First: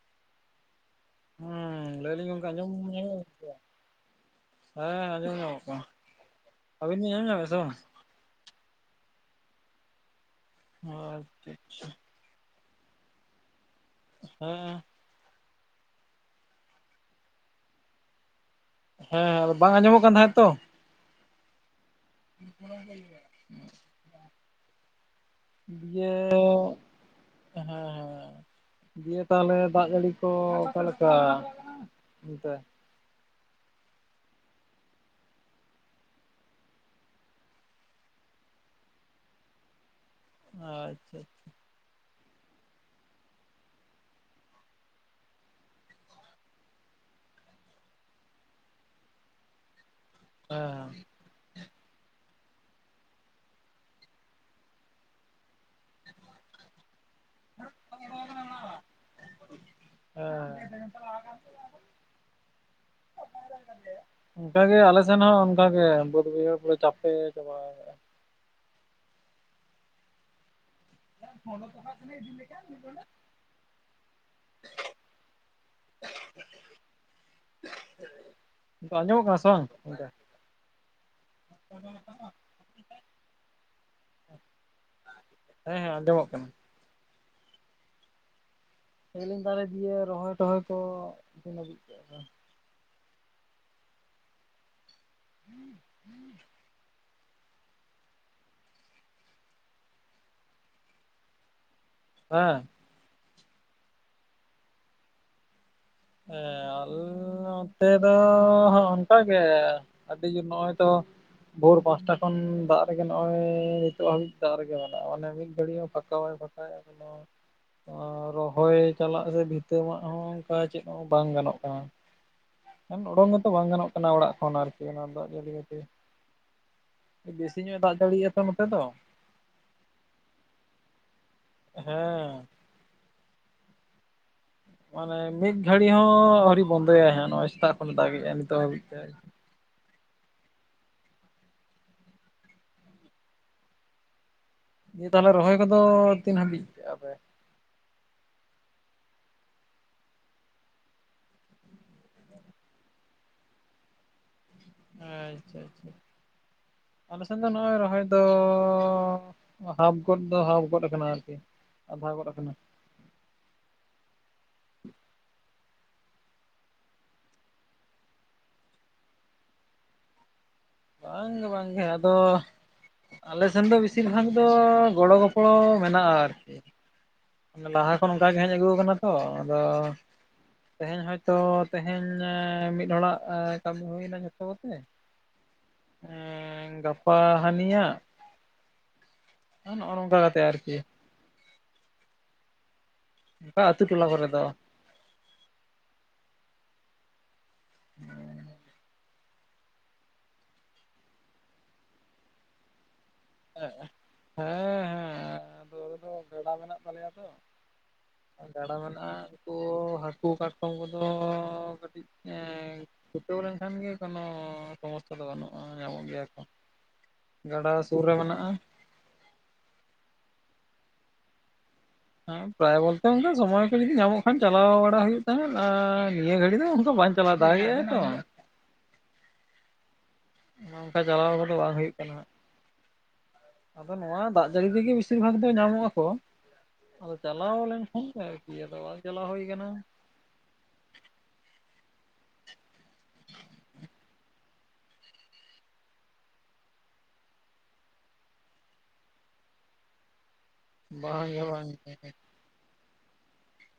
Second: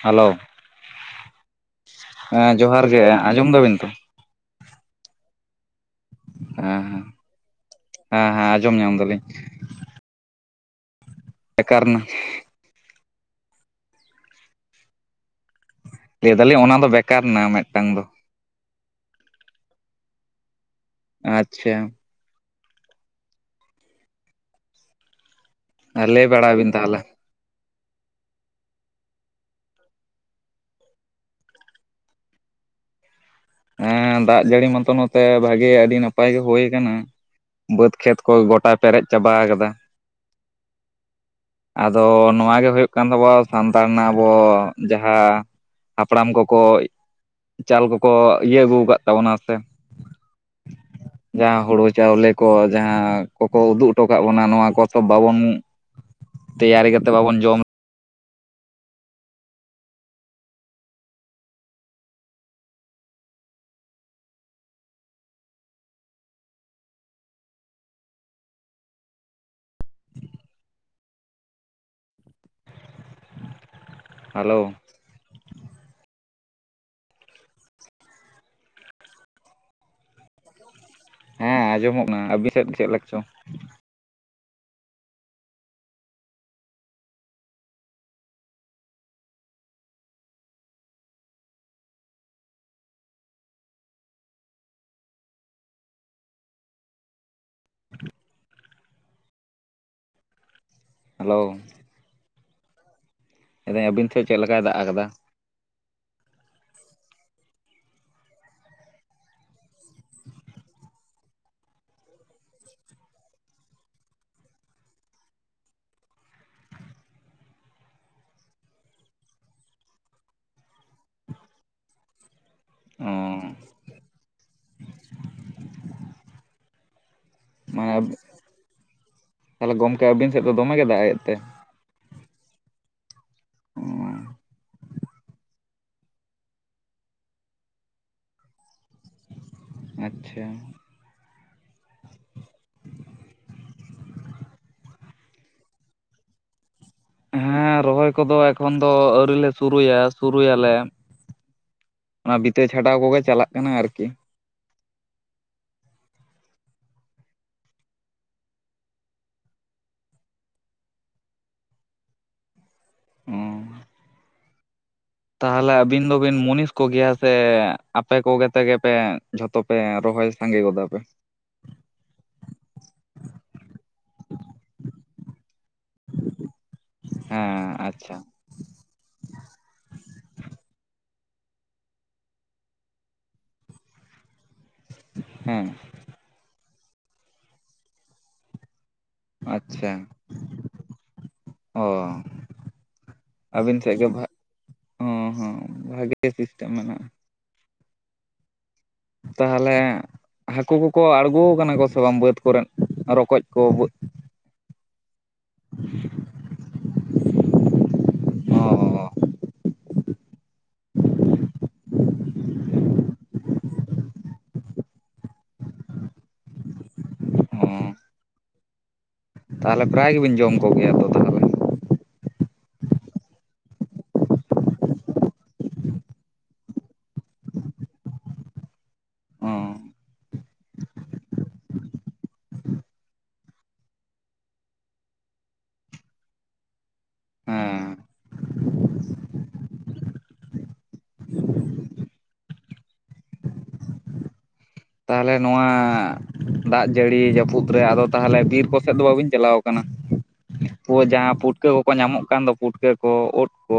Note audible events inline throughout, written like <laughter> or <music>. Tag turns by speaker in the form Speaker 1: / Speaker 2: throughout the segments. Speaker 1: Hello
Speaker 2: ᱦᱮᱸ ᱞᱟᱹᱭᱟᱞᱤᱧ ᱜᱚᱝᱠᱮ
Speaker 1: ᱦᱮᱸ
Speaker 2: ᱟᱸᱡᱚᱢ
Speaker 1: ᱡᱚᱦᱟᱨ ᱜᱮ
Speaker 2: ᱧᱟᱢᱚᱜ
Speaker 1: ᱟᱸᱡᱚᱢ ᱫᱟᱵᱤᱱ ᱛᱚ,
Speaker 2: ᱦᱮᱸ ᱟᱸᱡᱚᱢ ᱧᱟᱢᱚᱜ ᱠᱚᱱᱟ, ᱟᱹᱵᱤᱱ
Speaker 1: ᱦᱮᱸ ᱦᱮᱸ
Speaker 2: ᱵᱤᱱ ᱟᱧᱚᱢ ᱧᱟᱢᱮᱜ-ᱟ ᱥᱮ ᱵᱟᱝ ᱟ
Speaker 1: ᱦᱮᱸ ᱦᱮᱸ ᱟᱸᱡᱚᱢ ᱧᱟᱢ ᱫᱟᱞᱤᱧ
Speaker 2: ᱚ ᱟᱪᱪᱷᱟ
Speaker 1: ᱵᱮᱠᱟᱨ
Speaker 2: ᱟᱪᱪᱷᱟ
Speaker 1: ᱱᱟ
Speaker 2: ᱦᱮᱸ
Speaker 1: ᱞᱟᱹᱭ ᱫᱟᱞᱤᱧ ᱚᱱᱟ ᱫᱚ ᱵᱮᱠᱟᱨ ᱮᱱᱟ ᱢᱤᱫᱴᱟᱝ ᱫᱚ
Speaker 2: ᱦᱮᱸ ᱦᱮ ᱟᱫᱚ ᱵᱟᱝ ᱟᱸᱡᱚᱢᱚᱜ ᱠᱟᱱ ᱛᱟᱦᱮᱸᱫ ᱛᱚ
Speaker 1: ᱟᱪᱪᱷᱟ
Speaker 2: <inaudible> ᱤᱭᱟᱹ
Speaker 1: ᱞᱟᱹᱭ ᱵᱟᱲᱟᱭ ᱵᱤᱱ ᱛᱟᱦᱚᱞᱮ
Speaker 2: ᱦᱮᱸ ᱦᱮᱸᱻ ᱤᱭᱮ ᱛᱟᱦᱮᱞᱮ ᱫᱟᱜ ᱡᱟᱹᱲᱤ ᱠᱚ ᱚᱠᱟᱞᱮᱠᱟ ᱚᱱᱛᱮ?
Speaker 1: ᱦᱮᱸ ᱫᱟᱜ ᱡᱟᱹᱲᱤ ᱢᱟᱛᱚ ᱱᱚᱛᱮ ᱵᱷᱟᱜᱮ ᱟᱹᱰᱤ ᱱᱟᱯᱟᱭ ᱜᱮ ᱦᱳᱭ ᱠᱟᱱᱟ᱾ ᱵᱟᱹᱫᱽ ᱠᱷᱮᱛ ᱠᱚ ᱜᱚᱴᱟ ᱯᱮᱨᱮᱡ ᱪᱟᱵᱟ ᱠᱟᱫᱟ
Speaker 2: ᱟᱪᱷᱟ ᱟᱪᱷᱟ
Speaker 1: ᱟᱫᱚ ᱱᱚᱣᱟᱜ ᱜᱮ ᱦᱩᱭᱩᱜ ᱠᱟᱱ ᱛᱟᱵᱚᱱᱟ ᱥᱟᱱᱛᱟᱲ ᱨᱮᱱᱟᱜ ᱟᱵᱚ ᱡᱟᱦᱟᱸ ᱦᱟᱯᱲᱟᱢ ᱠᱚᱠᱚ ᱪᱟᱞ ᱠᱚᱠᱚ ᱤᱭᱟᱹ ᱟᱹᱜᱩ ᱟᱠᱟᱫ ᱛᱟᱵᱚᱱᱟ ᱯᱮ
Speaker 2: ᱦᱮᱸ
Speaker 1: ᱡᱟᱦᱟᱸ ᱦᱩᱲᱩ ᱪᱟᱣᱞᱮ ᱠᱚ ᱡᱟᱦᱟᱸ ᱠᱚᱠᱚ ᱩᱫᱩᱜ ᱦᱚᱴᱚ ᱠᱟᱜ ᱵᱚᱱᱟ ᱱᱚᱣᱟ ᱠᱚ ᱛᱚ ᱵᱟᱵᱚᱱ ᱛᱮᱭᱟᱨ ᱠᱟᱛᱮᱫ ᱵᱟᱵᱚᱱ ᱡᱚᱢ
Speaker 2: ᱦᱮᱸ
Speaker 1: <inaudible>
Speaker 2: ᱚᱱᱠᱟᱜᱮ ᱟᱞᱮ ᱥᱮᱱ ᱦᱚᱸ ᱚᱱᱠᱟᱜᱮ ᱵᱟᱹᱫ ᱵᱟ. ᱭᱦᱟᱹᱲ ᱠᱚᱫᱚ ᱪᱟᱯᱮ ᱪᱟᱵᱟ ᱠᱟᱱᱟ᱾ ᱯᱷᱚᱞᱚ ᱴᱚᱠᱟᱼᱜ ᱠᱟᱱᱟᱧ ᱤᱫᱤ ᱞᱮᱠᱦᱟᱱ ᱢᱤᱫ ᱱᱚᱰᱮᱠ <unintelligible>
Speaker 1: ᱦᱮᱞᱳ
Speaker 2: ᱟᱸᱡᱚᱢᱚᱜ ᱠᱟᱱᱟ ᱥᱮ ᱵᱟᱝ
Speaker 1: ᱦᱮᱸ ᱟᱸᱡᱚᱢᱚᱜ ᱠᱟᱱᱟ ᱟᱹᱵᱤᱱ ᱥᱮᱫ ᱪᱮᱫ ᱞᱟᱠᱟ ᱪᱚ
Speaker 2: ᱦᱮᱸ ᱦᱮᱸ ᱟᱸᱡᱚᱢᱚᱜ ᱠᱟᱱᱟ ᱥᱤᱞᱤᱧ ᱫᱟᱨᱮ ᱫᱤᱭᱮ ᱨᱚᱦᱚᱭ ᱴᱚᱦᱚᱭ ᱠᱚ ᱛᱤᱱ ᱩᱰᱤᱡ ᱠᱮᱜᱼᱟ ᱯᱮ? <inaudible>
Speaker 1: <inaudible> ᱦᱮᱞᱳ
Speaker 2: ᱦᱮᱸ
Speaker 1: ᱟᱫᱚ ᱟᱹᱵᱤᱱ ᱴᱷᱮᱱ ᱪᱮᱫ ᱞᱮᱠᱟᱭ ᱫᱟᱜ ᱟᱠᱟᱫᱟ?
Speaker 2: ᱦᱮᱸ ᱟᱞᱻ ᱱᱚᱛᱮ ᱫᱚᱻ ᱚᱱᱠᱟ ᱜᱮ ᱾ ᱠᱟᱹᱴᱤᱡ ᱜᱮ ᱱᱚᱜᱼᱚᱭ ᱛᱚᱼᱼ ᱵᱷᱳᱨ ᱯᱟᱸᱪᱴᱟ ᱠᱷᱚᱱ ᱫᱟᱜ ᱨᱮᱜᱮ ᱱᱚᱜᱼᱚᱭ ᱱᱤᱛᱚᱜ ᱦᱟᱹᱵᱤᱡ ᱫᱟᱜ ᱨᱮᱜᱮ ᱢᱮᱱᱟᱜᱼᱟ ᱢᱟᱱᱮ ᱢᱤᱫ ᱜᱷᱟᱹᱲᱤᱡ ᱯᱷᱟᱠᱟ ᱵᱟᱭ ᱯᱷᱟᱠᱟᱼᱼ ᱮᱠᱫᱚᱢ, ᱨᱚᱦᱚᱭ ᱪᱟᱞᱟᱜ ᱨᱮ ᱵᱷᱤᱛᱟᱹ ᱢᱟᱜ ᱦᱚᱸ ᱱᱚᱜ-ᱚᱭ ᱚᱝᱠᱟᱭᱼᱼ ᱪᱮᱫ ᱦᱚᱸ ᱵᱟᱝ ᱜᱟᱱᱚᱜ ᱠᱟᱱᱟ ᱾
Speaker 1: ᱚ
Speaker 2: ᱚᱰᱚᱝ ᱜᱮᱛᱚ ᱵᱟᱝ ᱜᱟᱱᱚᱜ ᱠᱟᱱᱟ ᱚᱲᱟᱜ ᱠᱷᱚᱱ ᱟᱨᱠᱤ ᱚᱱᱟ ᱫᱟᱜ ᱡᱟᱹᱲᱤ ᱠᱷᱟᱹᱛᱤᱨ ᱾ ᱵᱮᱥᱤ ᱧᱚᱜ ᱮ
Speaker 1: ᱢᱟᱱᱮ
Speaker 2: ᱫᱟᱜ ᱡᱟᱹᱲᱤᱭᱟ ᱛᱚ ᱱᱚᱛᱮ ᱫᱚ ᱾
Speaker 1: ᱛᱟᱦᱚᱞᱮ ᱜᱚᱢᱠᱮ ᱟᱤᱵᱤᱱ ᱥᱮᱫ ᱫᱚ ᱫᱚᱢᱮ ᱜᱮ ᱫᱟᱜ ᱮᱫ ᱛᱮ?
Speaker 2: ᱦᱮᱸ
Speaker 1: ᱱᱚᱣᱟ <inaudible>
Speaker 2: ᱢᱟᱱᱮ ᱢᱤᱫ ᱜᱷᱟᱹᱲᱤ ᱦᱚᱸ ᱟᱹᱣᱨᱤ ᱵᱚᱱᱫᱚᱭᱟᱭ ᱦᱟᱸᱜ ᱱᱚᱜᱼᱚᱭ ᱥᱮᱛᱟᱜ ᱠᱷᱚᱱ ᱫᱟᱜ ᱮᱫᱟᱭ ᱱᱤᱛᱚᱜ ᱦᱟᱹᱵᱤᱡ ᱛᱮ ᱾
Speaker 1: ᱟᱪᱪᱷᱟ
Speaker 2: ᱛᱟᱦᱚᱞᱮ ᱨᱚᱦᱚᱭ ᱠᱚᱫᱚ ᱛᱤᱱ ᱦᱟᱹᱵᱤᱡ ᱠᱮᱫ ᱟᱯᱮ?
Speaker 1: ᱦᱮᱸ ᱨᱚᱦᱚᱭ ᱠᱚᱫᱚ ᱮᱠᱷᱚᱱ ᱫᱚ ᱟᱣᱨᱤ ᱞᱮ ᱥᱩᱨᱩᱭᱟ, ᱥᱩᱨᱩᱭᱟᱞᱮ ᱾ ᱚᱱᱟ ᱵᱤᱛᱟᱹ ᱪᱷᱟᱰᱟᱣ ᱠᱚᱜᱮ ᱪᱟᱞᱟᱜ ᱠᱟᱱᱟ ᱟᱨᱠᱤ ᱾
Speaker 2: ᱟᱪᱪᱷᱟ ᱟᱪᱪᱷᱟ ᱟᱪᱪᱷᱟ ᱾
Speaker 1: <unintelligible>
Speaker 2: ᱟᱞᱮ ᱥᱮᱫ ᱫᱚ ᱱᱚᱜᱼᱚᱭ ᱨᱚᱦᱚᱭ ᱫᱚ ᱦᱟᱯᱷ ᱜᱚᱫ ᱫᱚ ᱦᱟᱯᱷ ᱜᱚᱫ ᱟᱠᱟᱱᱟ ᱟᱨᱠᱤ ᱾ ᱟᱫᱷᱟ ᱜᱚᱫ ᱟᱠᱟᱱᱟ ᱾
Speaker 1: ᱦᱩᱸ
Speaker 2: <unintelligible>
Speaker 1: ᱛᱟᱦᱚᱞᱮ ᱟᱵᱤᱱ ᱫᱚᱵᱤᱱ ᱢᱩᱱᱤᱥ ᱠᱚ ᱜᱮᱭᱟ ᱥᱮ ᱟᱯᱮ ᱠᱚᱜᱮ ᱛᱮᱜᱮ ᱯᱮ ᱡᱷᱚᱛᱚ ᱯᱮ ᱨᱚᱦᱚᱭ ᱥᱟᱸᱜᱮ ᱜᱚᱫᱟ? ᱯᱮ
Speaker 2: ᱵᱟᱝ ᱜᱮ ᱵᱟᱝ ᱜᱮ ᱟᱫᱚᱼᱼ ᱟᱞᱮ ᱥᱮᱱ ᱫᱚ ᱵᱮᱥᱤᱨ ᱵᱷᱟᱜᱽ ᱫᱚ ᱜᱚᱲᱚ ᱜᱚᱯᱚᱲᱚ ᱢᱮᱱᱟᱜᱼᱟ ᱟᱨᱠᱤ ᱾
Speaker 1: ᱦᱮᱸ
Speaker 2: ᱞᱟᱦᱟ ᱠᱷᱚᱱ
Speaker 1: ᱟᱪᱪᱷᱟ
Speaker 2: ᱚᱱᱠᱟ ᱜᱮ ᱦᱮᱡ ᱟᱹᱜᱩ ᱟᱠᱟᱱᱟ ᱛᱚ, ᱟᱫᱚᱼᱺ ᱛᱮᱦᱮᱧ ᱦᱚᱭᱛᱚ ᱛᱮᱦᱮᱧ ᱢᱤᱫ ᱦᱚᱲᱟᱜ ᱠᱟᱹᱢᱤ ᱦᱩᱭᱱᱟ ᱡᱚᱛᱚ ᱠᱚᱛᱮᱼᱼ
Speaker 1: ᱦᱮᱸ
Speaker 2: ᱮᱸ ᱜᱟᱯᱟ ᱦᱟᱱᱤᱭᱟᱜ ᱾
Speaker 1: ᱟᱪᱪᱷᱟ,
Speaker 2: ᱠᱟᱛᱮ ᱟᱨᱠᱤ
Speaker 1: ᱚ ᱾
Speaker 2: ᱚᱱᱠᱟ
Speaker 1: ᱟᱹᱵᱤᱱ
Speaker 2: ᱟᱹᱛᱩ
Speaker 1: ᱴᱷᱮᱜ
Speaker 2: ᱴᱚᱞᱟ
Speaker 1: ᱜᱮ
Speaker 2: ᱠᱚᱨᱮ
Speaker 1: ᱦᱟᱜ,
Speaker 2: ᱫᱚ
Speaker 1: ᱦᱚᱸ ᱦᱚᱸ ᱵᱷᱟᱜᱮ ᱥᱤᱥᱴᱮᱢ ᱢᱮᱱᱟᱜᱼᱟ ᱾
Speaker 2: ᱦᱮᱸ <unintelligible>
Speaker 1: ᱛᱟᱦᱚᱞᱮ ᱦᱟᱹᱠᱩ ᱠᱚᱠᱚ ᱟᱲᱜᱚ ᱟᱠᱟᱱᱟ ᱠᱚ ᱥᱮ ᱵᱟᱝ ᱵᱟᱹᱫᱽ ᱠᱚᱨᱮᱫ, ᱨᱚᱠᱚᱡᱼᱼ
Speaker 2: <unintelligible> ᱦᱮᱸ ᱦᱮᱸ ᱟᱫᱚ ᱟᱞᱮ ᱫᱚ ᱜᱟᱰᱟ ᱢᱮᱱᱟᱜ ᱛᱟᱞᱮᱭᱟ ᱛᱚ ᱾ ᱜᱟᱰᱟ
Speaker 1: ᱚ
Speaker 2: ᱢᱮᱱᱟᱜᱼᱟ, ᱩᱱᱠᱩ ᱦᱟᱹᱠᱩ ᱠᱟᱴᱠᱚᱢ ᱠᱚ ᱫᱚ ᱠᱟᱹᱴᱤᱡᱼᱼ ᱦᱮᱸ, ᱪᱷᱩᱴᱟᱹᱣ ᱞᱮᱱ ᱠᱷᱟᱱ ᱜᱮ ᱠᱳᱱᱳ ᱥᱚᱢᱚᱥᱥᱟ ᱫᱚ ᱵᱟᱹᱱᱩᱜᱼᱟ ᱧᱟᱢᱚᱜ ᱜᱮᱭᱟ ᱠᱚ ᱾
Speaker 1: <unintelligible>
Speaker 2: ᱜᱟᱰᱟ ᱥᱩᱨ ᱨᱮ ᱢᱮᱱᱟᱜᱼᱟ ᱾
Speaker 1: ᱛᱟᱦᱚᱞᱮ ᱯᱨᱟᱭ ᱜᱮᱵᱤᱱ ᱡᱚᱢ ᱠᱚᱜᱮᱭᱟ?
Speaker 2: ᱦᱮᱸ ᱯᱨᱟᱭ ᱵᱚᱞᱛᱮ ᱚᱱᱠᱟ ᱥᱚᱢᱚᱭ ᱠᱚ ᱡᱩᱫᱤ ᱧᱟᱢᱚᱜ ᱠᱷᱟᱱ ᱪᱟᱞᱟᱣ ᱵᱟᱲᱟ ᱦᱩᱭᱩᱜ ᱛᱟᱦᱮᱸᱫ ᱟᱨ, ᱱᱤᱭᱟᱹ ᱜᱷᱟᱹᱲᱤ ᱫᱚ ᱚᱱᱠᱟ ᱵᱟᱝ ᱾ ᱪᱟᱞᱟᱣ ᱫᱟᱲᱮᱭᱟᱜ ᱜᱮᱭᱟᱭ ᱛᱚ?
Speaker 1: ᱚ
Speaker 2: ᱚᱱᱠᱟ ᱪᱟᱞᱟᱣ ᱠᱚᱫᱚ ᱵᱟᱝ ᱦᱩᱭᱩᱜ ᱠᱟᱱᱟ ᱦᱟᱸᱜ᱾ ᱟᱫᱚ ᱱᱚᱣᱟ ᱫᱟᱜ ᱡᱟᱹᱲᱤ ᱨᱮᱜᱮ ᱵᱮᱥᱤᱨ ᱵᱷᱟᱜᱽ ᱫᱚ ᱧᱟᱢᱚᱜ-ᱟ ᱠᱚ᱾ ᱟᱫᱚ ᱪᱟᱞᱟᱣ
Speaker 1: ᱦᱮᱸ
Speaker 2: ᱞᱮᱱᱠᱷᱟᱱ ᱜᱮ ᱟᱨᱠᱤ ᱟᱫᱚ ᱵᱟᱝ ᱪᱟᱞᱟᱣ ᱦᱩᱭ ᱟᱠᱟᱱᱟ᱾ <inaudible>
Speaker 1: ᱛᱟᱦᱞᱮ ᱱᱚᱣᱟ ᱫᱟᱜ ᱡᱟᱹᱲᱤ ᱡᱟᱹᱯᱩᱫ ᱨᱮ ᱟᱫᱚ ᱛᱟᱦᱞᱮ ᱵᱤᱨ ᱠᱚ ᱥᱮᱫ ᱫᱚ ᱵᱟᱹᱵᱤᱱ ᱪᱟᱞᱟᱣ ᱠᱟᱱᱟ? ᱦᱳᱭ
Speaker 2: ᱵᱟᱝ
Speaker 1: ᱡᱟᱦᱟᱸ
Speaker 2: ᱜᱮ
Speaker 1: ᱯᱩᱴᱠᱟᱹ
Speaker 2: ᱵᱟᱝ
Speaker 1: ᱠᱚ ᱠᱚ
Speaker 2: ᱜᱮ,
Speaker 1: ᱧᱟᱢᱚᱜ ᱠᱟᱱ ᱫᱚ ᱯᱩᱴᱠᱟᱹ ᱠᱚ, ᱳᱫ ᱠᱚ᱾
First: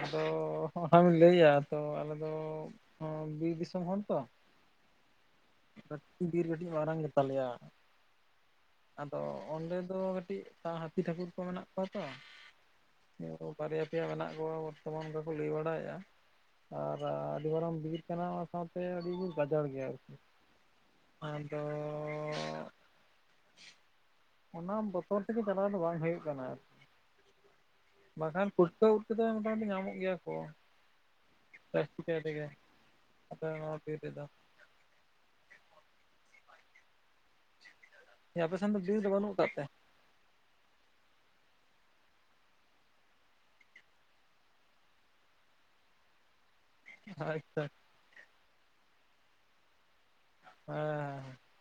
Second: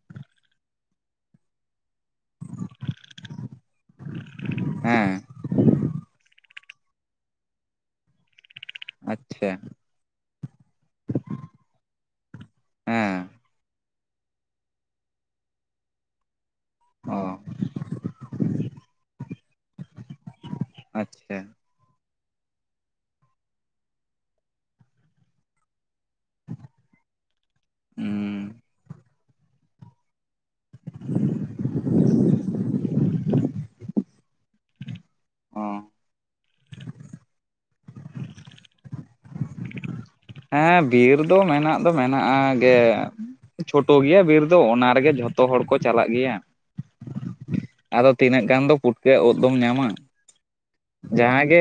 Speaker 2: ᱟᱫᱚ ᱚᱱᱟ ᱵᱤᱱ ᱞᱟᱹᱭᱟ ᱛᱚ ᱟᱞᱮ ᱫᱚ ᱵᱤᱨ ᱫᱤᱥᱚᱢ ᱦᱚᱲ ᱛᱚ᱾
Speaker 1: ᱦᱮᱸ᱾
Speaker 2: ᱠᱟᱹᱴᱤᱡ ᱵᱤᱨ ᱠᱟᱹᱴᱤᱡ ᱢᱟᱨᱟᱝ ᱜᱮᱛᱟᱞᱮᱭᱟ᱾ ᱟᱫᱚ
Speaker 1: ᱟᱪᱪᱷᱟ
Speaker 2: ᱚᱸᱰᱮ ᱫᱚ ᱠᱟᱹᱴᱤᱡ ᱛᱟ ᱦᱟᱹᱛᱤ ᱴᱷᱟᱹᱠᱩᱨ ᱠᱚ ᱢᱮᱱᱟᱜ ᱠᱚᱣᱟ ᱛᱚ᱾
Speaker 1: ᱦᱮᱸ
Speaker 2: ᱛᱚ, ᱵᱟᱨᱭᱟ ᱯᱮᱭᱟ ᱢᱮᱱᱟᱜ ᱠᱚᱣᱟ ᱵᱚᱨᱛᱚᱢᱟᱱ ᱨᱮᱠᱚ ᱞᱟᱹᱭ ᱵᱟᱲᱟᱭᱮ-ᱟ᱾ ᱟᱨ
Speaker 1: ᱚ
Speaker 2: ᱟᱹᱰᱤ ᱵᱟᱨᱟᱝ ᱵᱤᱨ ᱠᱟᱱᱟ ᱚᱱᱟ ᱥᱟᱶᱛᱮ ᱟᱹᱰᱤ ᱵᱤᱨ ᱜᱟᱡᱟᱲ ᱜᱮᱭᱟ ᱟᱨᱠᱤ᱾
Speaker 1: ᱟᱪᱪᱷᱟ
Speaker 2: ᱟᱫᱚᱻ ᱚᱱᱟ ᱵᱚᱛᱚᱨ ᱛᱮᱜᱮ ᱪᱟᱞᱟᱣ ᱫᱚ ᱵᱟᱝ ᱦᱩᱭᱩᱜ ᱠᱟᱱᱟ ᱟᱨᱠᱤ ᱵᱟᱠᱷᱟᱱ
Speaker 1: ᱦᱩᱸ
Speaker 2: ᱯᱨᱚᱛᱮᱠ ᱫᱚ ᱢᱚᱴᱟᱢᱩᱴᱤ ᱧᱟᱢᱮᱫ ᱜᱮᱭᱟ ᱠᱚ᱾ ᱡᱟᱥᱛᱤ ᱡᱟᱭᱛᱮᱜᱮ <unintelligible>
Speaker 1: ᱦᱚᱸ᱾
Speaker 2: ᱟᱯᱮᱥᱮᱱ ᱫᱚ ᱵᱤᱨ ᱫᱚ ᱵᱟᱹᱱᱩᱜ ᱟᱠᱟᱫ ᱛᱮ?
Speaker 1: ᱦᱮᱸ ᱵᱤᱨ ᱫᱚ ᱢᱮᱱᱟᱜ ᱫᱚ ᱢᱮᱱᱟᱜᱼᱟ ᱜᱮ᱾ ᱪᱷᱳᱴᱳ ᱜᱮᱭᱟ ᱵᱤᱨ ᱫᱚ ᱚᱱᱟ ᱨᱮᱜᱮ ᱡᱷᱚᱛᱚ ᱦᱚᱲ ᱠᱚ ᱪᱟᱞᱟᱜ ᱜᱮᱭᱟ᱾
Speaker 2: ᱟᱪᱪᱷᱟ᱾
Speaker 1: ᱟᱫᱚ ᱛᱤᱱᱟᱹᱜ ᱜᱟᱱ ᱫᱚ ᱯᱩᱴᱠᱟᱹ ᱩᱫ ᱫᱚᱢ ᱧᱟᱢᱟ?
Speaker 2: ᱦᱮᱸ ᱦᱮᱸ
Speaker 1: ᱡᱟᱦᱟᱸ ᱜᱮ,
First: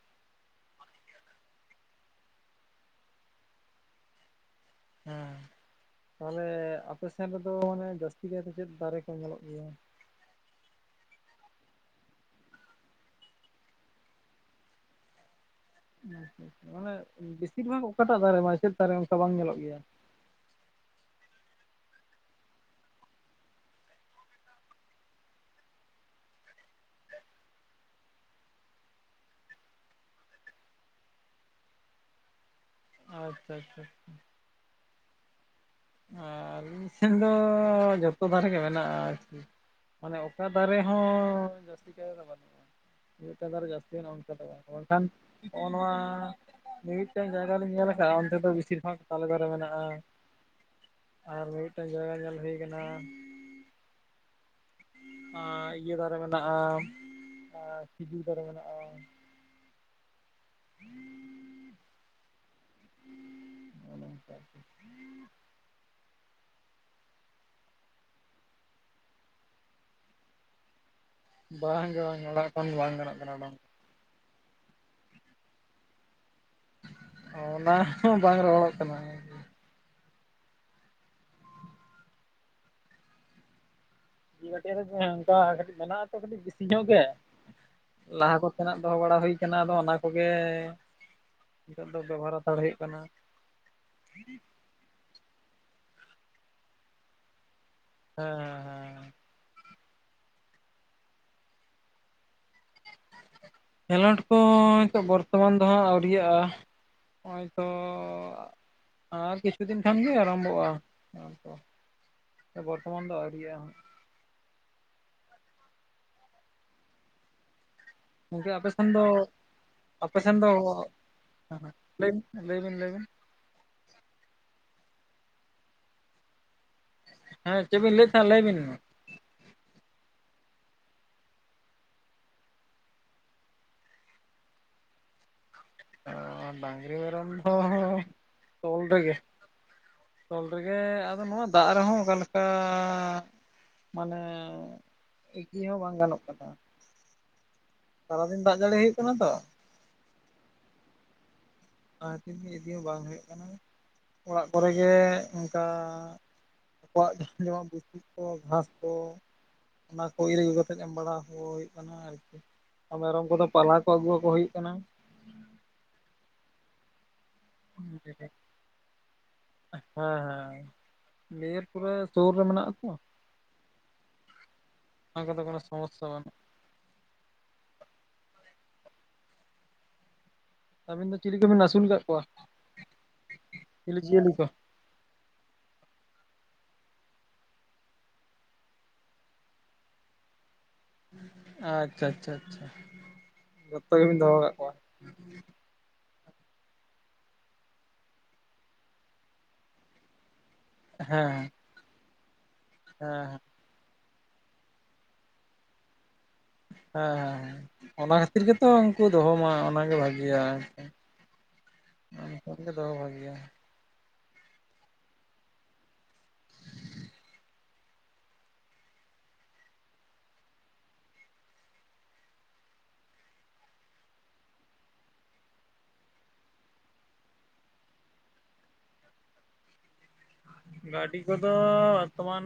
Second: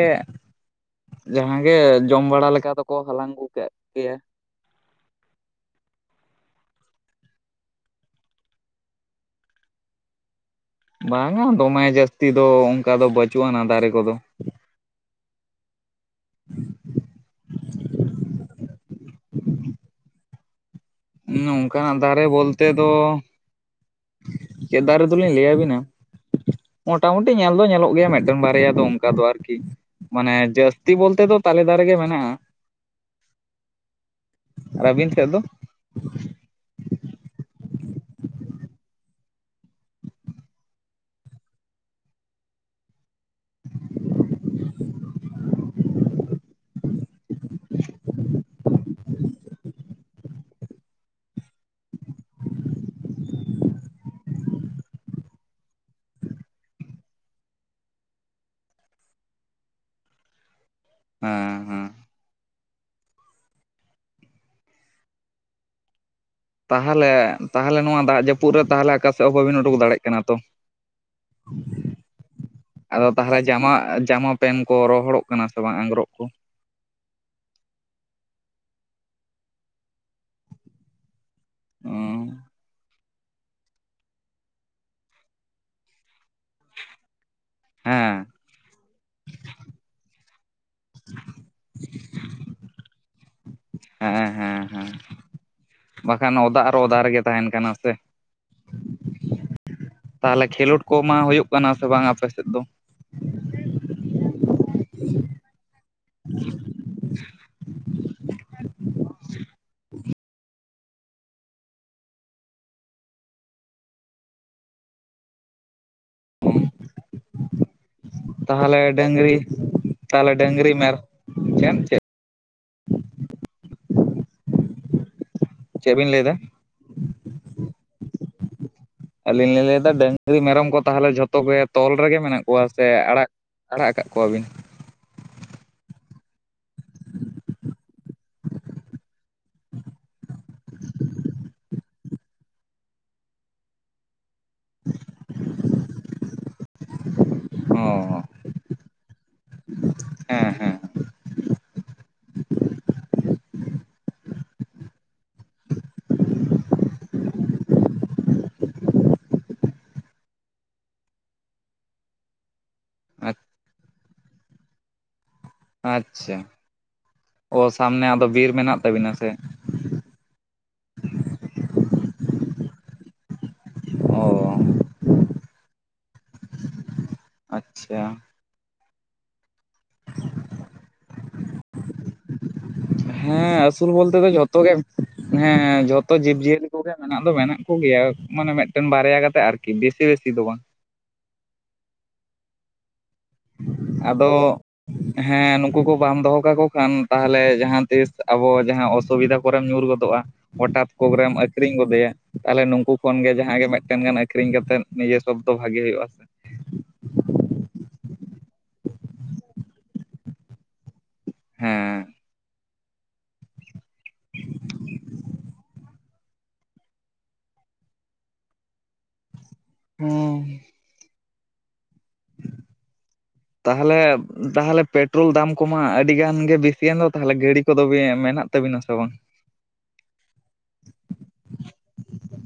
Speaker 1: ᱡᱟᱦᱟᱸ ᱜᱮ ᱡᱚᱢ ᱵᱟᱲᱟ ᱞᱮᱠᱟ ᱫᱚᱠᱚ ᱦᱟᱞᱟᱝ ᱟᱹᱜᱩ ᱠᱟᱜ ᱠᱮᱭᱟ᱾
Speaker 2: ᱦᱮᱸ ᱛᱟᱦᱞᱮ ᱟᱯᱮ ᱥᱮᱱ ᱨᱮᱫᱚ ᱢᱟᱱᱮ ᱡᱟᱹᱥᱛᱤ ᱠᱟᱭᱛᱮ ᱪᱮᱫ ᱫᱟᱨᱮ ᱠᱚ ᱧᱮᱞᱚᱜ ᱜᱮᱭᱟ?
Speaker 1: ᱵᱟᱝᱟ ᱫᱚᱢᱮ ᱡᱟᱹᱥᱛᱤ ᱫᱚ ᱚᱱᱠᱟ ᱫᱚ ᱵᱟᱹᱪᱩᱜ ᱟᱱᱟ ᱫᱟᱨᱮ ᱠᱚᱫᱚ᱾
Speaker 2: ᱟᱪᱪᱷᱟ ᱟᱪᱪᱷᱟ ᱢᱟᱱᱮ ᱵᱤᱥᱤᱨ ᱵᱷᱟᱜᱽ ᱚᱠᱟᱴᱟᱜ ᱫᱟᱨᱮ ᱢᱟ ᱪᱮᱫ ᱫᱟᱨᱮ ᱚᱱᱠᱟ ᱵᱟᱝ ᱧᱮᱞᱚᱜ ᱜᱮᱭᱟ?
Speaker 1: ᱱᱩᱝᱠᱟᱱᱟᱜ ᱫᱟᱨᱮ ᱵᱚᱞᱛᱮ ᱫᱚ᱾ ᱪᱮᱫ ᱫᱟᱨᱮ ᱫᱚᱞᱤᱧ ᱞᱟᱹᱭᱟᱹᱵᱤᱱᱟ᱾ ᱢᱚᱴᱟᱢᱩᱴᱤ ᱧᱮᱞ ᱫᱚ ᱧᱮᱞᱚᱜ ᱜᱮᱭᱟ ᱢᱤᱫᱴᱟᱝ ᱵᱟᱨᱭᱟ ᱫᱚ ᱚᱱᱠᱟ ᱫᱚ ᱟᱨᱠᱤ᱾ ᱢᱟᱱᱮ ᱡᱟᱹᱥᱛᱤ ᱵᱚᱞᱛᱮ ᱫᱚ ᱛᱟᱞᱮ ᱫᱟᱨᱮ ᱜᱮ ᱢᱮᱱᱟᱜ-ᱟ᱾
Speaker 2: ᱟᱪᱪᱷᱟ ᱟᱪᱪᱷᱟ ᱟᱪᱪᱷᱟ᱾
Speaker 1: ᱟᱹᱵᱤᱱ ᱴᱷᱮᱡ ᱫᱚ?
Speaker 2: ᱟᱨ ᱟᱹᱞᱤᱧ ᱥᱮᱱ ᱫᱚ ᱡᱚᱛᱚ ᱫᱟᱨᱮ ᱜᱮ ᱢᱮᱱᱟᱜ-ᱟ ᱟᱨᱠᱤ᱾ ᱢᱟᱱᱮ ᱚᱠᱟ ᱫᱟᱨᱮ ᱦᱚᱸ ᱡᱟᱹᱥᱛᱤ ᱠᱟᱭ ᱫᱚ ᱵᱟᱹᱱᱩᱜ-ᱟ᱾ ᱢᱤᱫᱴᱮᱱ ᱫᱟᱨᱮ ᱡᱟᱹᱥᱛᱤ ᱢᱮᱱᱟᱜ-ᱟ ᱚᱱᱠᱟ ᱫᱚ ᱵᱟᱝ ᱢᱮᱱᱠᱷᱟᱱ ᱱᱚᱜ-ᱚ ᱱᱚᱣᱟ ᱢᱤᱫ ᱢᱮᱫᱴᱮᱱ ᱡᱟᱭᱜᱟ ᱞᱤᱧ ᱧᱮᱞ ᱟᱠᱟᱜ-ᱟ ᱚᱱᱛᱮ ᱫᱚ ᱵᱤᱥᱤᱨ ᱵᱷᱟᱜᱽ ᱛᱟᱞᱮ ᱫᱟᱨᱮ ᱢᱮᱱᱟᱜ-ᱟ᱾ ᱟᱨ ᱢᱤᱫᱴᱮᱱ ᱡᱟᱭᱜᱟ ᱧᱮᱞ ᱦᱩᱭ ᱠᱟᱱᱟ᱾ ᱟᱻ ᱤᱭᱟᱹ ᱫᱟᱨᱮ ᱢᱮᱱᱟᱜ-ᱟ, ᱟᱻ ᱠᱷᱤᱡᱩᱨ ᱫᱟᱨᱮ ᱢᱮᱱᱟᱜ-ᱟ᱾
Speaker 1: ᱦᱩᱸ ᱦᱩᱸ᱾
Speaker 2: ᱚᱱᱟ ᱥᱟᱨ <unintelligible>
Speaker 1: ᱛᱟᱦᱞᱮ, ᱛᱟᱦᱞᱮ ᱱᱚᱣᱟ ᱫᱟᱜ ᱡᱟᱹᱯᱩᱫ ᱨᱮ ᱛᱟᱦᱞᱮ ᱚᱠᱟ ᱥᱮᱫ ᱦᱚᱸ ᱵᱟᱵᱤᱱ ᱩᱰᱩᱠ ᱫᱟᱲᱮᱭᱟᱜ ᱠᱟᱱᱟ ᱛᱚ᱾
Speaker 2: ᱵᱟᱝᱜᱮ ᱵᱟᱝ ᱜᱮ ᱵᱟᱝ ᱚᱲᱟᱜ ᱠᱷᱚᱱ ᱵᱟᱝ
Speaker 1: ᱟᱫᱚ
Speaker 2: ᱜᱟᱱᱚᱜ ᱠᱟᱱᱟ
Speaker 1: ᱛᱟᱦᱞᱮ
Speaker 2: ᱚᱰᱚᱝ᱾
Speaker 1: ᱡᱟᱢᱟ, ᱡᱟᱢᱟ᱾ ᱯᱮᱱ ᱠᱚ ᱨᱚᱦᱚᱲᱚᱜ ᱠᱟᱱᱟ ᱥᱮ ᱵᱟᱝ ᱟᱝᱜᱨᱚᱵ ᱠᱚ?
Speaker 2: ᱚᱱᱟ ᱦᱚᱸ ᱵᱟᱝ ᱨᱚᱦᱚᱲᱚᱜ ᱠᱟᱱᱟ᱾
Speaker 1: ᱚᱸᱻ
Speaker 2: ᱴᱮᱨᱮ ᱚᱱᱠᱟ ᱠᱟᱹᱴᱤᱡ ᱢᱮᱱᱟᱜ ᱟᱛᱚ ᱠᱟᱹᱴᱤᱡ ᱵᱤᱥᱤ ᱧᱚᱜ ᱜᱮ,
Speaker 1: ᱦᱮᱸ
Speaker 2: ᱞᱟᱦᱟ ᱠᱚ ᱚᱛᱮᱱᱟᱜ ᱫᱚᱦᱚ ᱵᱟᱲᱟ ᱦᱩᱭ ᱠᱟᱱᱟ, ᱟᱫᱚ ᱚᱱᱟ ᱠᱚᱜᱮ ᱱᱤᱛᱚᱜ ᱫᱚ ᱵᱮᱵᱚᱦᱟᱨ ᱦᱟᱛᱟᱲ ᱦᱩᱭᱩᱜ ᱠᱟᱱᱟ᱾
Speaker 1: ᱦᱮᱸ ᱦᱮᱸ ᱦᱮᱸ ᱵᱟᱠᱷᱟᱱ ᱚᱫᱟ ᱟᱨ ᱚᱫᱟ ᱨᱮᱜᱮ ᱛᱟᱸᱦᱮᱱ ᱠᱟᱱᱟ ᱥᱮ᱾
Speaker 2: ᱦᱮᱸ ᱦᱮᱸ ᱦᱮᱸ᱾
Speaker 1: ᱛᱟᱦᱚᱞᱮ ᱠᱷᱮᱞᱳᱰ ᱠᱚᱢᱟ ᱦᱳᱭᱳᱜ ᱠᱟᱱᱟ ᱥᱮ ᱵᱟᱝ ᱟᱯᱮ ᱥᱮᱫ ᱫᱚ?
Speaker 2: ᱠᱷᱮᱸᱞᱳᱰ ᱠᱚ ᱱᱤᱛᱚᱜ ᱵᱚᱨᱛᱚᱢᱟᱱ ᱫᱚ ᱦᱟᱸᱜ ᱟᱹᱣᱨᱤᱭᱟᱜᱼᱟ᱾ ᱱᱚᱸᱜᱼᱚᱭ ᱛᱚ ᱟᱨ ᱠᱤᱪᱷᱩ ᱫᱤᱱ ᱠᱷᱟᱱ ᱜᱤ ᱟᱨᱟᱢᱵᱚᱜᱼᱟ᱾ ᱵᱚᱨᱛᱚᱢᱟᱱ ᱫᱚ ᱟᱹᱣᱨᱤᱭᱟ ᱦᱟᱸᱜ᱾ ᱜᱚᱝᱠᱮ
Speaker 1: ᱛᱟᱦᱚᱞᱮ
Speaker 2: ᱟᱯᱮᱥᱮᱱ ᱫᱚ,
Speaker 1: ᱰᱟᱹᱝᱨᱤ ᱛᱟᱦᱚᱞᱮ
Speaker 2: ᱟᱯᱮᱥᱮᱱ ᱫᱚ,
Speaker 1: ᱰᱟᱹᱝᱨᱤ ᱢᱮᱨ
Speaker 2: ᱦᱮᱸ ᱦᱮᱸ
Speaker 1: ᱪᱮᱫ ᱪᱮᱫ
Speaker 2: ᱞᱟᱹᱭ ᱞᱟᱹᱭᱵᱤᱱ ᱞᱟᱹᱭᱵᱤᱱ᱾
Speaker 1: ᱪᱮᱫ ᱵᱤᱱ ᱞᱟᱹᱭᱫᱟ?
Speaker 2: ᱦᱮᱸ ᱪᱮᱫ ᱵᱤᱱ ᱞᱟᱹᱭᱮᱫ ᱛᱟᱦᱮᱸ ᱞᱟᱹᱭ ᱵᱤᱱ ᱢᱟ᱾
Speaker 1: ᱟᱹᱞᱤᱧ ᱞᱤᱧ ᱞᱟᱹᱭᱫᱟ ᱰᱟᱹᱝᱨᱤ ᱢᱮᱨᱚᱢ ᱠᱚ ᱛᱟᱦᱚᱞᱮ ᱡᱷᱚᱛᱚ ᱜᱮ ᱛᱚᱞ ᱨᱮᱜᱮ ᱢᱮᱱᱟᱜ ᱠᱚᱣᱟ ᱥᱮ ᱟᱲᱟᱜ ᱟᱲᱟᱜ ᱠᱟᱫ ᱠᱚᱣᱟᱵᱤᱱ?
Speaker 2: ᱚ ᱰᱟᱝᱨᱤ ᱢᱮᱨᱚᱢ ᱫᱚ ᱛᱳᱞ ᱨᱮᱜᱮ᱾ ᱛᱚᱞ ᱨᱮᱜᱮ ᱟᱫᱚ ᱱᱚᱣᱟ ᱫᱟᱜ ᱨᱮᱦᱚᱸ ᱚᱠᱟᱞᱮᱠᱟ ᱢᱟᱱᱮ ᱮᱸᱜ ᱤᱫᱤ ᱦᱚᱸ ᱵᱟᱝ ᱜᱟᱱᱚᱜ ᱠᱟᱱᱟ᱾ ᱥᱟᱨᱟ
Speaker 1: ᱚ
Speaker 2: ᱫᱤᱱ ᱫᱟᱜ ᱡᱟᱹᱲᱤ ᱦᱳᱭᱳᱜ ᱠᱟᱱᱟ ᱛᱚ,
Speaker 1: ᱦᱮᱸ ᱦᱮᱸ᱾
Speaker 2: ᱟᱱᱟ ᱠᱷᱟᱹᱛᱤᱨ ᱜᱮ ᱤᱫᱤ ᱦᱚᱸ ᱵᱟᱝ ᱦᱩᱭᱩᱜ ᱠᱟᱱᱟ, ᱚᱲᱟᱜ ᱠᱚᱨᱮᱜ ᱜᱮ ᱚᱝᱠᱟ ᱟᱠᱚᱣᱟᱜ ᱡᱷᱟᱸ ᱡᱚᱢᱟᱜ ᱵᱩᱥᱩᱵ ᱠᱚ ᱜᱷᱟᱸᱥ ᱠᱚ ᱚᱱᱟ ᱠᱚ ᱤᱨ ᱟᱹᱜᱩ ᱠᱟᱛᱮᱫ ᱮᱢ ᱵᱟᱲᱟ ᱦᱩᱭᱩᱜ ᱠᱟᱱᱟ ᱟᱨ ᱠᱤ ᱢᱮᱨᱚᱢ ᱠᱚᱫᱚ ᱯᱟᱞᱦᱟ ᱠᱚ ᱟᱹᱜᱩᱣᱟᱚ ᱦᱩᱭᱩᱜ ᱠᱟᱱᱟ᱾
Speaker 1: ᱟᱪᱪᱷᱟ, ᱚ ᱥᱟᱢᱱᱮ ᱟᱫᱚ ᱵᱤᱨ ᱢᱮᱱᱟᱜ ᱛᱟᱵᱤᱱᱟ ᱥᱮ?
Speaker 2: ᱦᱮᱸ ᱦᱮᱸ, ᱵᱤᱨ ᱯᱩᱨᱟᱹ ᱥᱩᱨ ᱨᱮ ᱢᱮᱱᱟᱜ ᱟᱛᱚ᱾
Speaker 1: ᱚ
Speaker 2: ᱚᱱᱠᱟ ᱫᱚ ᱠᱳᱱᱳ ᱥᱚᱢᱚᱥᱥᱟ ᱵᱟᱹᱱᱩᱜ
Speaker 1: ᱟᱪᱪᱷᱟ᱾
Speaker 2: ᱟᱹᱵᱤᱱ ᱫᱚ ᱪᱤᱞᱤ ᱠᱚᱵᱤᱱ ᱟᱹᱥᱩᱞ ᱠᱟᱫ ᱠᱚᱣᱟ?
Speaker 1: ᱦᱮᱸ ᱟᱹᱥᱩᱞ
Speaker 2: ᱪᱤᱞᱤ
Speaker 1: ᱵᱚᱞᱛᱮ ᱫᱚ
Speaker 2: ᱡᱤᱭᱟᱹᱞᱤ ᱠᱚ
Speaker 1: ᱡᱷᱚᱛᱚ ᱜᱮ ᱦᱮᱸ ᱡᱷᱚᱛᱚ ᱡᱤᱵᱡᱤᱭᱟᱹᱞᱤ ᱠᱚᱜᱮ ᱢᱮᱱᱟᱜ ᱫᱚ ᱢᱮᱱᱟᱜ ᱠᱚᱜᱮᱭᱟ, ᱢᱟᱱᱮ ᱢᱤᱫᱴᱮᱱ ᱵᱟᱨᱭᱟ ᱠᱟᱛᱮᱜ ᱟᱨ ᱠᱤ ᱵᱮᱥᱤ ᱵᱮᱥᱤ ᱫᱚ ᱵᱟᱝ᱾
Speaker 2: ᱟᱪᱪᱷᱟ ᱪᱷᱟ ᱪᱷᱟ᱾
Speaker 1: ᱟᱫᱚ ᱦᱮᱸ ᱱᱩᱠᱩ ᱠᱚ ᱵᱟᱢ ᱫᱚᱦᱚ ᱠᱟᱠᱚ ᱠᱷᱟᱱ ᱛᱟᱦᱚᱞᱮ ᱡᱟᱦᱟᱸ ᱛᱤᱥ ᱟᱵᱚ ᱡᱟᱦᱟᱸ ᱚᱥᱩᱵᱤᱫᱷᱟ ᱠᱚᱨᱮᱢ ᱧᱩᱨ ᱜᱚᱫᱚᱜᱼᱟ᱾ ᱦᱚᱴᱟᱛ
Speaker 2: ᱦᱮᱸ
Speaker 1: ᱠᱚᱜᱨᱮᱢ
Speaker 2: ᱦᱮᱸ
Speaker 1: ᱟᱹᱠᱷᱨᱤᱧ ᱜᱚᱫᱮᱭᱟ, ᱛᱟᱦᱚᱞᱮ ᱱᱩᱠᱩ ᱠᱷᱚᱱ
Speaker 2: ᱦᱮᱸ
Speaker 1: ᱜᱮ ᱡᱟᱦᱟᱸᱜ ᱜᱮ ᱢᱤᱫᱴᱮᱱ ᱜᱟᱱ ᱟᱠᱷᱨᱤᱧ ᱠᱟᱛᱮᱜ ᱱᱤᱡᱮ ᱥᱚᱵᱫᱚ ᱵᱷᱟᱜᱮ ᱦᱩᱭᱩᱜᱼᱟ ᱥᱮ᱾
Speaker 2: ᱦᱮᱸ ᱦᱮᱸ ᱚᱱᱟ ᱠᱷᱟᱹᱛᱤᱨ ᱜᱮᱛᱚ ᱩᱱᱠᱩ ᱫᱚᱦᱚ ᱢᱟ ᱚᱱᱟᱜᱮ ᱵᱷᱟᱜᱤᱭᱟ᱾
Speaker 1: ᱦᱮᱸ
Speaker 2: ᱩᱱᱠᱩ ᱜᱮ ᱫᱚᱦᱚ ᱵᱷᱟᱜᱮᱭᱟ᱾
Speaker 1: ᱩ ᱦᱩᱸ᱾ ᱛᱟᱦᱚᱞᱮ ᱛᱟᱦᱚᱞᱮ ᱯᱮᱴᱨᱳᱞ ᱫᱟᱢ ᱠᱚᱢᱟ ᱟᱹᱰᱤ ᱜᱟᱱ ᱜᱮ ᱵᱮᱥᱤᱭᱮᱱ ᱫᱚ ᱛᱟᱦᱚᱞᱮ ᱜᱟᱹᱲᱤ ᱠᱚᱫᱚ ᱵᱤᱱ ᱢᱮᱱᱟᱜ ᱛᱟᱵᱤᱱᱟ ᱥᱮ ᱵᱟᱝ?
Speaker 2: ᱜᱟᱹᱰᱤ ᱠᱚᱫᱚ ᱛᱚᱢᱟᱱᱻ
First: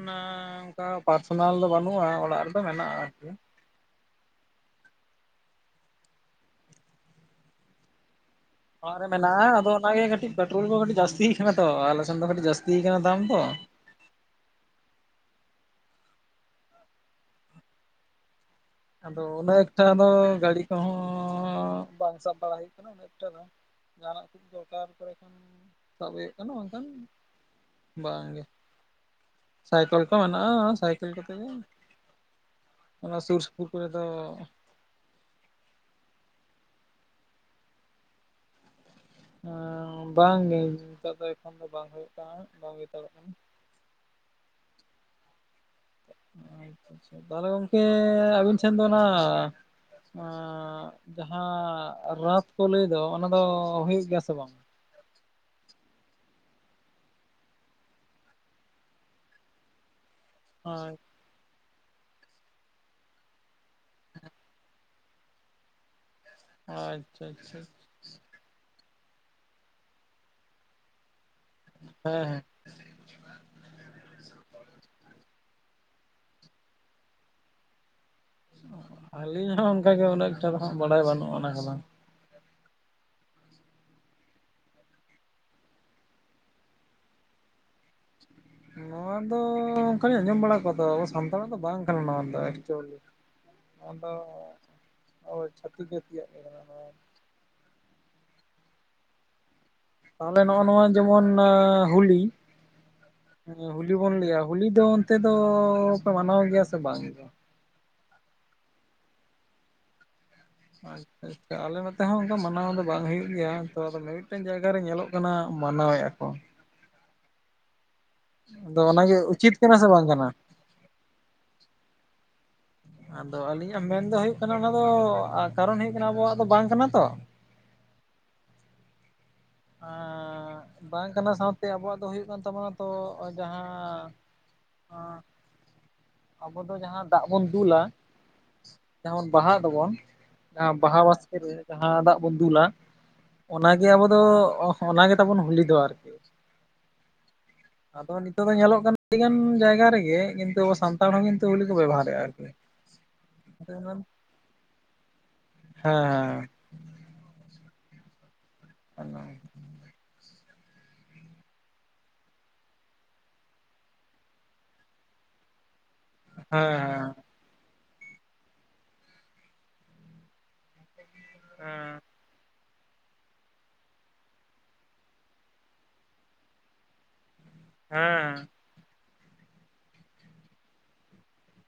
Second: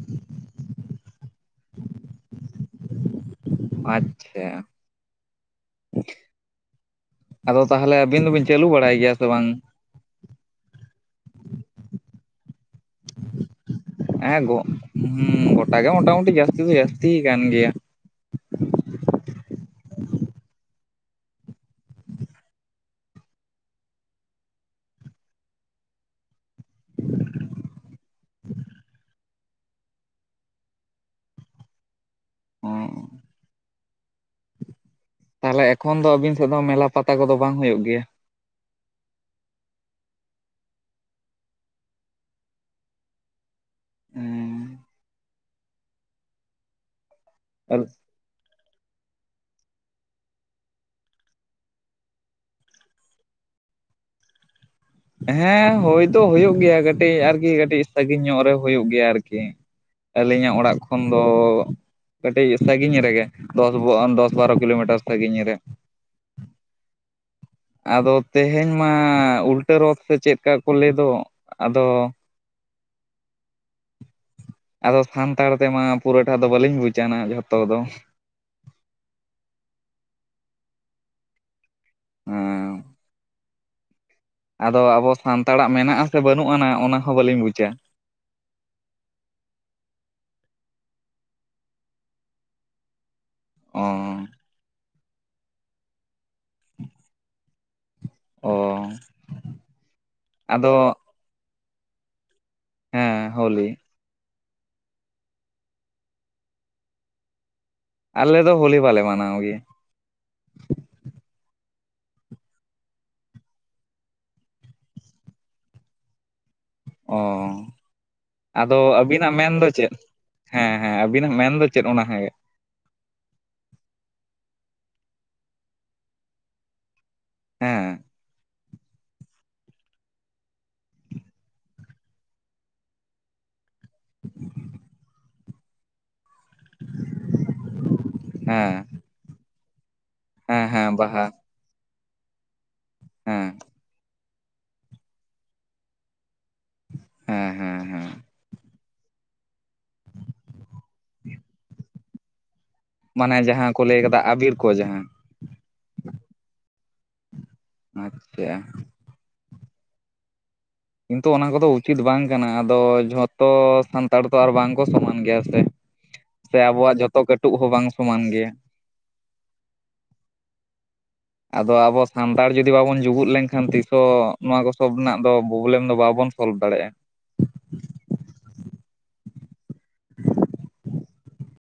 Speaker 2: ᱚᱱᱠᱟ ᱯᱟᱨᱥᱚᱱᱟᱞ ᱫᱚ ᱵᱟᱹᱱᱩᱜᱼᱟ, ᱚᱲᱟᱜ ᱨᱮᱫᱚ ᱢᱮᱱᱟᱜᱼᱟ ᱟᱨᱠᱤ ᱾
Speaker 1: ᱟᱪᱪᱷᱟ, ᱟᱫᱚ ᱛᱟᱦᱚᱞᱮ ᱟᱹᱵᱤᱱ ᱫᱚᱵᱤᱱ ᱪᱟᱹᱞᱩ ᱵᱟᱲᱟᱭ
Speaker 2: ᱚᱱᱟᱜ ᱨᱮ
Speaker 1: ᱜᱮᱭᱟ ᱥᱮ
Speaker 2: ᱢᱮᱱᱟᱜᱼᱟ
Speaker 1: ᱵᱟᱝ?
Speaker 2: ᱟᱫᱚ ᱚᱱᱟᱜᱮ ᱠᱟᱹᱴᱤᱡ ᱯᱮᱴᱨᱳᱞ ᱠᱚ ᱠᱟᱹᱴᱤᱡ ᱡᱟᱹᱥᱛᱤᱭ ᱠᱟᱱᱟ ᱛᱚ ᱟᱞᱮ ᱥᱮᱱ ᱫᱚ ᱠᱟᱹᱴᱤᱡ ᱡᱟᱹᱥᱛᱤᱭ ᱠᱟᱱᱟ ᱫᱟᱢ ᱫᱚ ᱾
Speaker 1: ᱦᱮᱸ ᱜᱚ ᱦᱩᱸ ᱜᱚᱴᱟ ᱜᱮ ᱢᱚᱴᱟᱢᱩᱴᱤ ᱡᱟᱹᱥᱛᱤ ᱫᱚ ᱡᱟᱹᱥᱛᱤᱭ ᱟᱠᱟᱱ ᱜᱮᱭᱟ ᱾
Speaker 2: ᱟᱫᱚ ᱩᱱᱟᱹᱜ ᱮᱠᱴᱷᱟ ᱫᱚ ᱜᱟᱹᱲᱤ ᱠᱚᱦᱚᱸᱻ ᱵᱟᱝ ᱥᱟᱵ ᱵᱟᱲᱟ ᱦᱩᱭᱩᱜ ᱠᱟᱱᱟ ᱩᱱᱟᱹᱜ ᱮᱠᱴᱟ ᱫᱚ ᱾ ᱡᱟᱦᱟᱱᱟᱜ ᱠᱚ ᱫᱚᱨᱠᱟᱨ ᱠᱚᱨᱮ ᱠᱷᱟᱱ ᱥᱟᱵ ᱦᱳᱭᱳᱜ ᱠᱟᱱᱟ ᱵᱟᱝᱠᱷᱟᱱ ᱵᱟᱝ ᱜᱮ, ᱥᱟᱭᱠᱮᱞ ᱠᱚ ᱢᱮᱱᱟᱜᱼᱟ ᱥᱟᱭᱠᱮᱞ ᱠᱚᱛᱮ ᱜᱮ ᱾ ᱚᱱᱟ ᱥᱩᱨ ᱥᱩᱯᱩᱨ ᱠᱚᱨᱮ ᱫᱚᱻ
Speaker 1: ᱛᱟᱦᱚᱞᱮ ᱮᱠᱷᱚᱱ ᱫᱚ ᱟᱹᱵᱤᱱ ᱥᱮᱫ ᱫᱚ ᱢᱮᱞᱟ ᱯᱟᱛᱟ ᱠᱚᱫᱚ ᱵᱟᱝ ᱦᱩᱭᱩᱜ ᱜᱮᱭᱟ?
Speaker 2: ᱮᱸᱻ ᱵᱟᱝ ᱜᱮ ᱱᱤᱛᱚᱜ ᱫᱚ ᱮᱠᱷᱚᱱ ᱫᱚ ᱵᱟᱝ ᱦᱩᱭᱩᱜ ᱠᱟᱱᱟ, ᱵᱟᱝ ᱜᱮᱛᱟᱲᱚᱜ ᱠᱟᱱᱟ ᱾
Speaker 1: ᱮᱸᱻ
Speaker 2: ᱟᱪᱪᱷᱟ ᱟᱪᱪᱷᱟ ᱛᱟᱦᱚᱞᱮ ᱜᱚᱝᱠᱮ ᱟᱹᱵᱤᱱ ᱥᱮᱱ ᱫᱚ ᱚᱱᱟ ᱮᱸ ᱡᱟᱦᱟᱸ ᱨᱚᱛᱷ ᱠᱚ ᱞᱟᱹᱭ ᱫᱚ ᱚᱱᱟ ᱫᱚ ᱦᱩᱭᱩᱜ ᱜᱮᱭᱟ ᱥᱮ ᱵᱟᱝ?
Speaker 1: ᱦᱮᱸ ᱦᱳᱭ ᱫᱚ ᱦᱳᱭᱳᱜ ᱜᱮᱭᱟ ᱠᱟᱹᱴᱤᱡ ᱟᱨᱠᱤ ᱠᱟᱹᱴᱤᱡ ᱥᱟᱺᱜᱤᱧ ᱧᱚᱜ ᱨᱮ ᱦᱳᱭᱳᱜ ᱜᱮᱭᱟ ᱟᱨᱠᱤ ᱾ ᱟᱹᱞᱤᱧᱟᱜ ᱚᱲᱟᱜ ᱠᱷᱚᱱ
Speaker 2: ᱟᱪᱪᱷᱟ
Speaker 1: ᱫᱚ ᱠᱟᱹᱴᱤᱡ ᱥᱟᱺᱜᱤᱧ ᱨᱮᱜᱮ ᱾ ᱫᱚᱥ ᱵᱚ-ᱟᱱ ᱫᱚᱥ ᱵᱟᱨᱚ ᱠᱤᱞᱳᱢᱤᱴᱟᱨ ᱥᱟᱺᱜᱤᱧ ᱨᱮ ᱾
Speaker 2: ᱟᱪᱪᱷᱟ ᱟᱪᱪᱷᱟ ᱾
Speaker 1: ᱟᱫᱚ ᱛᱮᱦᱮᱧ ᱢᱟ ᱩᱞᱴᱟᱹ ᱨᱚᱛᱷ ᱥᱮ ᱪᱮᱫᱠᱟ ᱠᱚ ᱞᱟᱹᱭ ᱫᱚ ᱟᱫᱚ
Speaker 2: ᱦᱮᱸ ᱾
Speaker 1: ᱟᱫᱚ ᱥᱟᱱᱛᱟᱲ ᱛᱮᱢᱟ ᱯᱩᱨᱟᱹᱴᱟᱜ ᱫᱚ ᱵᱟᱹᱞᱤᱧ ᱵᱩᱡᱟ ᱚᱱᱟ ᱡᱷᱚᱛᱚ ᱫᱚ ᱾
Speaker 2: ᱟᱹᱞᱤᱧ ᱦᱚᱸ ᱚᱱᱠᱟ ᱜᱮ ᱩᱱᱟᱹᱜ ᱮᱠᱴᱟ ᱫᱚ ᱦᱟᱸᱜ ᱵᱟᱲᱟᱭ ᱵᱟᱹᱱᱩᱜᱼᱟ ᱚᱱᱟ ᱠᱚᱫᱚ ᱾
Speaker 1: ᱦᱮᱸ ᱾ ᱟᱫᱚ ᱟᱵᱚ ᱥᱟᱱᱛᱟᱲᱟᱜ ᱢᱮᱱᱟᱜᱼᱟ ᱥᱮ ᱵᱟᱹᱱᱩᱜ ᱟᱱᱟ ᱚᱱᱟ ᱦᱚᱸ ᱵᱟᱹᱞᱤᱧ ᱵᱩᱡᱟ ᱾
Speaker 2: ᱱᱚᱣᱟ ᱫᱚᱻ ᱚᱱᱠᱟ ᱞᱤᱧ ᱟᱸᱡᱚᱢ ᱵᱟᱲᱟ ᱠᱚᱣᱟ ᱛᱚ ᱟᱵᱚ ᱥᱟᱱᱛᱟᱲᱟᱜ ᱫᱚ ᱵᱟᱝ ᱠᱟᱱᱟ ᱱᱚᱣᱟ ᱫᱚ ᱮᱠᱪᱩᱭᱮᱞᱤ ᱾
Speaker 1: ᱚ
Speaker 2: ᱟᱫᱚ ᱪᱷᱟᱹᱛᱤᱠ ᱡᱟᱹᱛᱤᱭᱟᱜ ᱠᱟᱱᱟ ᱱᱚᱣᱟ ᱫᱚ ᱾
Speaker 1: ᱚᱻ ᱾
Speaker 2: ᱛᱟᱦᱞᱮ ᱱᱚᱜᱼᱚ ᱱᱚᱣᱟ ᱡᱮᱢᱚᱱ ᱦᱩᱞᱤ ᱦᱮᱸ ᱦᱩᱞ ᱡᱩᱫᱤ ᱵᱚᱱ ᱞᱟᱹᱭᱟ ᱦᱩᱞᱤ ᱫᱚ ᱚᱱᱛᱮ ᱫᱚᱻ ᱯᱮ ᱢᱟᱱᱟᱣ ᱜᱮᱭᱟ ᱥᱮ ᱵᱟᱝ?
Speaker 1: ᱟᱞᱮ ᱫᱚ ᱦᱳᱞᱤ ᱵᱟᱞᱮ ᱢᱟᱱᱟᱣ ᱜᱮᱭᱟ ᱾
Speaker 2: <unintelligible> ᱟᱞᱮ ᱱᱚᱛᱮ ᱦᱚᱸ ᱚᱱᱠᱟ ᱢᱟᱱᱟᱣ ᱫᱚ ᱵᱟᱝ ᱦᱩᱭᱩᱜ ᱜᱮᱭᱟ, ᱛᱚ ᱟᱫᱚ ᱢᱤᱼᱢᱤᱫᱴᱮᱱ ᱡᱟᱭᱜᱟ ᱨᱮ ᱧᱮᱞᱚᱜ ᱠᱟᱱᱟ ᱢᱟᱱᱟᱣᱮᱫ ᱟᱠᱚ᱾
Speaker 1: ᱚ ᱟᱫᱚ
Speaker 2: ᱚᱱᱟᱜᱮ
Speaker 1: ᱟᱹᱵᱤᱱᱟᱜ ᱢᱮᱱ
Speaker 2: ᱩᱪᱤᱛ
Speaker 1: ᱫᱚ
Speaker 2: ᱠᱟᱱᱟ ᱥᱮ
Speaker 1: ᱪᱮᱫ?
Speaker 2: ᱵᱟᱝ ᱠᱟᱱᱟ?
Speaker 1: ᱦᱮᱸ ᱦᱮᱸ ᱟᱹᱵᱤᱱᱟᱜ ᱢᱮᱱ ᱫᱚ ᱪᱮᱫ? ᱚᱱᱟ ᱦᱮᱸ
Speaker 2: ᱟᱫᱚ ᱟᱹᱞᱤᱧᱟᱜ ᱢᱮᱱ ᱫᱚ ᱦᱩᱭᱩᱜ ᱠᱟᱱᱟ ᱚᱱᱟ ᱫᱚ ᱠᱟᱨᱚᱱ ᱦᱩᱭᱩᱜ ᱠᱟᱱᱟ ᱟᱵᱚᱣᱟᱜ ᱫᱚ ᱵᱟᱝ ᱠᱟᱱᱟ ᱛᱚ ᱾
Speaker 1: ᱦᱮᱸ ᱾
Speaker 2: ᱦᱮᱸᱻ ᱵᱟᱝ ᱠᱟᱱᱟ ᱥᱟᱶᱛᱮ, ᱟᱵᱚᱣᱟᱜ ᱫᱚ ᱦᱩᱭᱩᱜ ᱠᱟᱱ ᱛᱟᱵᱚᱱᱟ ᱛᱚ ᱡᱟᱦᱟᱸ ᱟᱸ ᱟᱵᱚ ᱫᱚ ᱡᱟᱦᱟᱸ ᱫᱟᱜ ᱵᱚᱱ ᱫᱩᱞᱟ ᱾
Speaker 1: ᱦᱮᱸ ᱾
Speaker 2: ᱡᱮᱢᱚᱱ ᱵᱟᱦᱟᱜ ᱫᱚᱵᱚᱱ, ᱵᱟᱦᱟ ᱵᱟᱥᱠᱮ ᱨᱮ ᱡᱟᱦᱟᱸ ᱫᱟᱜ ᱵᱚᱱ ᱫᱩᱞᱟ
Speaker 1: ᱦᱮᱸ
Speaker 2: ᱚᱱᱟ ᱜᱮ ᱟᱵᱚ ᱫᱚ ᱚᱱᱟᱜᱮ ᱛᱟᱵᱚᱱ ᱦᱩᱞᱤ ᱫᱚ ᱟᱨᱠᱤ ᱾
Speaker 1: ᱦᱮᱸ ᱦᱮᱸ ᱦᱮᱸ ᱾
Speaker 2: ᱱᱤᱛᱚᱜ ᱫᱚ ᱧᱮᱞᱚᱜ ᱠᱟᱱᱟ ᱟᱹᱰᱤᱜᱟᱱ ᱡᱟᱭᱜᱟ ᱨᱮᱜᱮ ᱠᱤᱱᱛᱩ ᱟᱵᱚ ᱥᱟᱱᱛᱟᱲ ᱦᱚᱸ ᱠᱤᱱᱛᱩ ᱦᱳᱞᱤ ᱠᱚ ᱵᱮᱵᱚᱦᱟᱨᱮᱫᱼᱟ ᱟᱨᱠᱤ ᱾
Speaker 1: ᱢᱟᱱᱮ ᱡᱟᱦᱟᱸ ᱠᱚ ᱞᱟᱹᱭ ᱠᱟᱫᱟ ᱟᱵᱤᱨ ᱠᱚ ᱡᱟᱦᱟᱸ ᱾
Speaker 2: ᱦᱮᱸᱻ
Speaker 1: <unintelligible> ᱪᱤᱠᱟᱹᱜᱼᱟ᱾
Speaker 2: <unintelligible>
Speaker 1: ᱠᱤᱱᱛᱩ ᱚᱱᱟ ᱠᱚᱫᱚ ᱩᱪᱤᱛ ᱵᱟᱝ ᱠᱟᱱᱟ, ᱟᱫᱚ ᱡᱷᱚᱛᱚ ᱥᱟᱱᱛᱟᱲ ᱫᱚ ᱟᱨ ᱵᱟᱝ ᱠᱚ ᱥᱚᱢᱟᱱ ᱜᱮᱭᱟ ᱥᱮ᱾ ᱥᱮ ᱟᱵᱚᱣᱟᱜ
Speaker 2: ᱦᱮᱸ
Speaker 1: ᱡᱷᱚᱛᱚ ᱠᱟᱹᱴᱩᱵ ᱦᱚᱸ ᱵᱟᱝ ᱥᱚᱢᱟᱱ ᱜᱮᱭᱟ᱾ ᱟᱫᱚ
Speaker 2: ᱦᱮᱸ
Speaker 1: ᱟᱵᱚ ᱥᱟᱱᱛᱟᱲ ᱡᱩᱫᱤ ᱵᱟᱵᱚᱱ ᱡᱩᱜᱩᱫ ᱞᱮᱱᱠᱷᱟᱱ ᱛᱤᱥᱦᱚ ᱱᱚᱣᱟ ᱠᱚ ᱥᱚᱵ ᱨᱮᱱᱟᱜ ᱫᱚ ᱯᱨᱚᱵᱞᱮᱢ ᱫᱚ ᱵᱟᱵᱚᱱ ᱥᱚᱞᱵᱷ ᱫᱟᱲᱮᱭᱟᱜᱼᱟ᱾
Speaker 2: ᱦᱮᱸ᱾